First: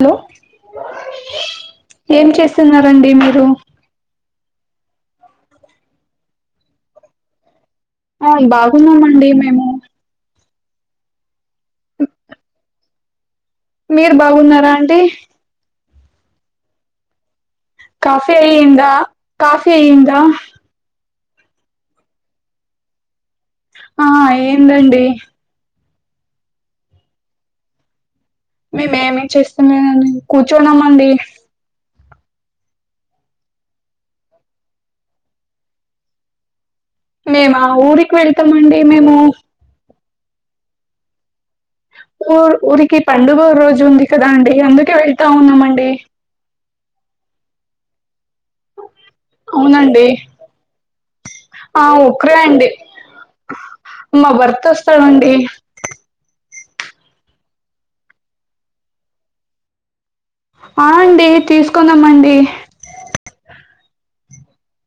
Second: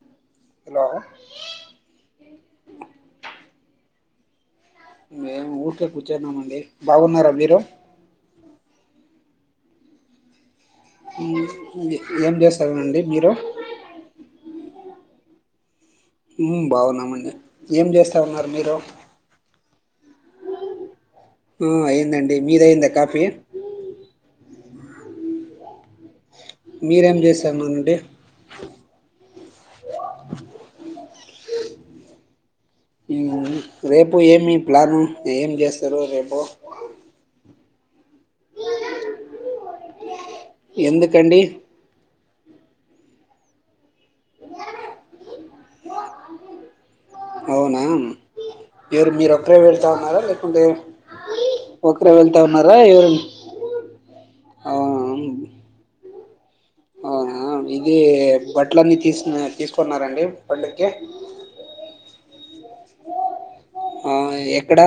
Hello hello ఏం చేస్తున్నారండి మీరు. మేము ఊరికే కూర్చున్నామండి బాగున్నారా మీరు. ఆ బాగున్నామండి మేము. ఉం ఏం చేస్తారండి. మీరు. మీరు బాగున్నారా అండి ఉం బాగున్నామండి. ఏం చేస్తా కాఫీ ఉన్నారు మీరు ఐంద కాఫీ. ఫీ అయిందా. ఉం అయిందండి మీద అయిందా కాఫీ. ఆ అయ్యిందండి మీరేం చేస్తా ఉన్నారండి మేమేమి చేస్తలేనని కూర్చున్నామ అండి. రేపు ఏమి ప్లాను ఏం చేస్తారు రేపు. మేమ ఊరికి వెళ్తామండి మేము. ఎందుకండి. ఊ ఊరికి పండుగ రోజు ఉంది. కదా అండి అందుకే వెళ్తా ఉన్నామండి. అవునా ఎవరు మీరు ఒక్కరే వెళ్తా అవునండి ఉన్నారా లేకుంటే ఆ ఒకరే ఒక్కరే వెళ్తా అండి ఉన్నారా ఎవరన్న మా భర్త ఆ వస్తాడండి అవునా ఇది బట్టల అన్నీ తీసు తీసుకున్నారండి. పండుగకి ఆ అండి తీసుకున్నాం అండి. ఆహ్ ఎక్కడా.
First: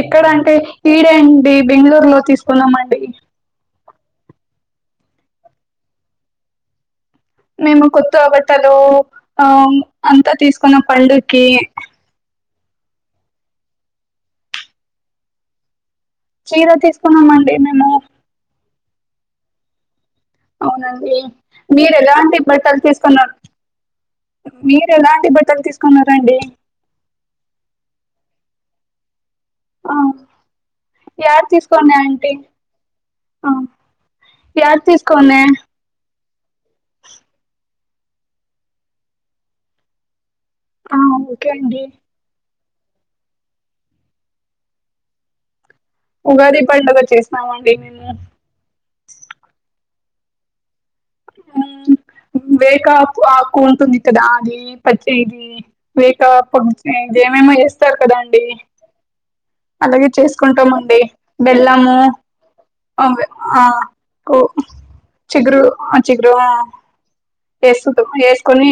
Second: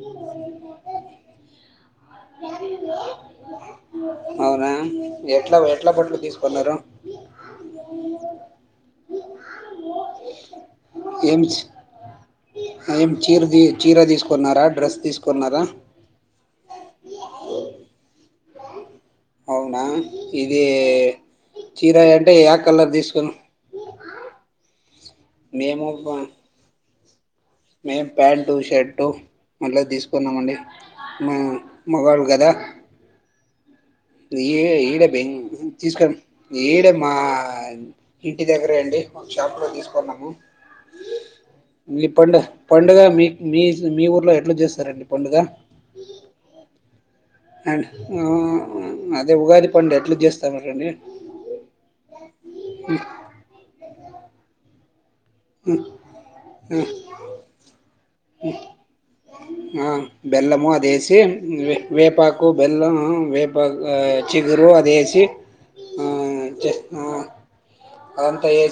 ఎక్కడ అంటే ఈడే అండి బంగళూరు లో తీసుకున్నామండి అవునా ఎట్లా ఎట్ల పండ్లు తీసుకున్నారు ఆహ్ అంతా తీసు కొన ఏం పడుగకి ఏం చీర తీ చీర తీసుకున్నారా డ్రెస్ తీసుకున్నారా చీర తీసుకున్నామండి మేము అవునా ఇది అవున అండి మీరు చీర అంటే ఎలాంటి ఏ బట్టలు కలర్ తీసుకున్నా తీసుకున్నారు మీరు ఎలాంటి బట్టలు తీసుకున్నారండి మేం ప్యాంటు షర్టు మళ్ళ ఆ తీసుకున్నామండి మా యాడ మగాళ్ళు కదా ఆహ్ ఈ ఈడే బెంగ్ తీసుకన్ ఈడే మా ఇంటి దగ్గరే అండి మా షాప్ లో తీసుకున్నాము ఆహ్ ఓకే అండి మీ పండు పండుగ మీ మీ మీ ఊర్లో ఎట్లా చేస్తారండి పండుగ ఉగాది పడుగచ్చసినామండి అండ్ మేము ఆ అదే ఉగాది పండు ఎట్లు చేస్తాము అండి వేక ఆకు ఆకు ఉంటుంది కదా అది పచ్చి ఇది లేక [unintelligible] ఏమేమో చేస్తారు కదం ఆహ్ బెల్లమ చేసుకుంటామండి అదేసి బెల్లము వేవేపాకు బెల్లం అవ్వే వేప ఆ కు చిగురు అది ఏసీ చిగురు ఆహ్ అంతే ఆహ్ వేసుకుటం వేసుకొని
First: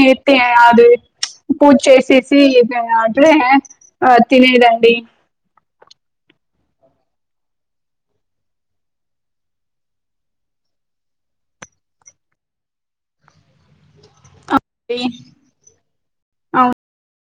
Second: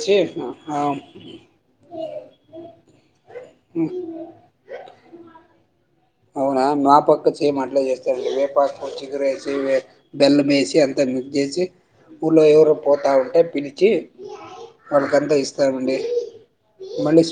ఆ అది పూజ చేసేసి ఇది అడ్రే ఆహ్ లేదండి అవునా మా పక్క చేమ్ అట్లా చేస్తారండి వేపాకు చిగుర ఏసి వే బెల్లం ఏసి అంతా మిక్స్ చేసి ఊళ్ళో ఎవరూ పోత ఉంటే పిలిచి అవును వాళ్ళకంతా ఇస్తామండి మళ్ళీ